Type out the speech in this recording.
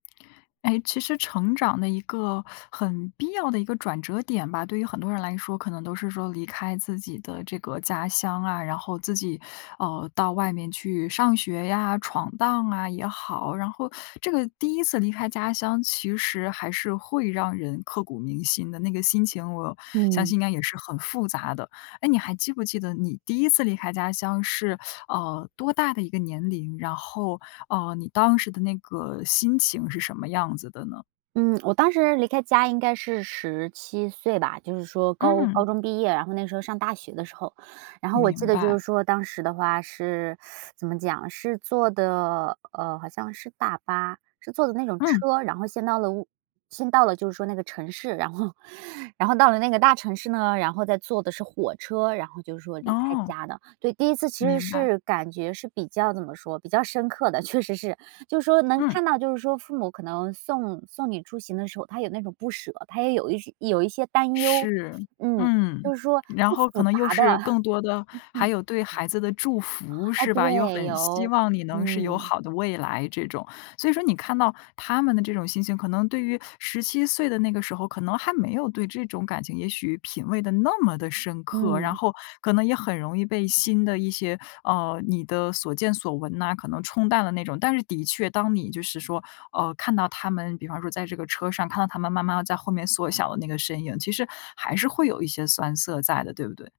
诶，其实成长的一个很必要的一个转折点吧，对于很多人来说，可能都是说离开自己的这个家乡啊，然后自己哦，到外面去上学呀，闯荡啊也好。然后这个第一次离开家乡，其实还是会让人刻骨铭心的，那个心情，我相嗯。信应该也是很复杂的。诶，你还记不记得你第一次离开家乡是呃，多大的一个年龄？然后，呃，你当时的那个心情是什么样子的呢？嗯，我当时离开家应该是17岁吧，就是说高高嗯。中毕业，然后那时候上大学的时候。然后我记明得就白。是说当时的话是 怎么讲是坐的呃，好像是大巴，是坐的那种嗯。车，然后先到了我先到了就是说那个城市，然后然后到了那个大城市呢，然后再坐的是火车，然后就是说离开哦。家的。对，第一次其实明白。是感觉是比较怎么说，比较深刻的。确实是就是说能嗯。看到就是说父母可能送送你出行的时候，他有那种不舍，他也有一些有一些担忧，是。嗯，嗯，就是说然是后可复杂能又的。是更多的 还哦，有对孩子的祝福，哎，是吧？又对，很希有。望你能是有嗯。好的未来这种。所以说你看到他们的这种心情可能对于17岁的那个时候，可能还没有对这种感情也许品味得那么地深刻，然嗯。后可能也很容易被新的一些，呃，你的所见所闻呐，可能冲淡了那种。但是的确当你就是说，呃，看到他们比方说在这个车上看到他们慢慢地在后面缩小的那个身影，其实还是会有一些酸涩在的，对不对？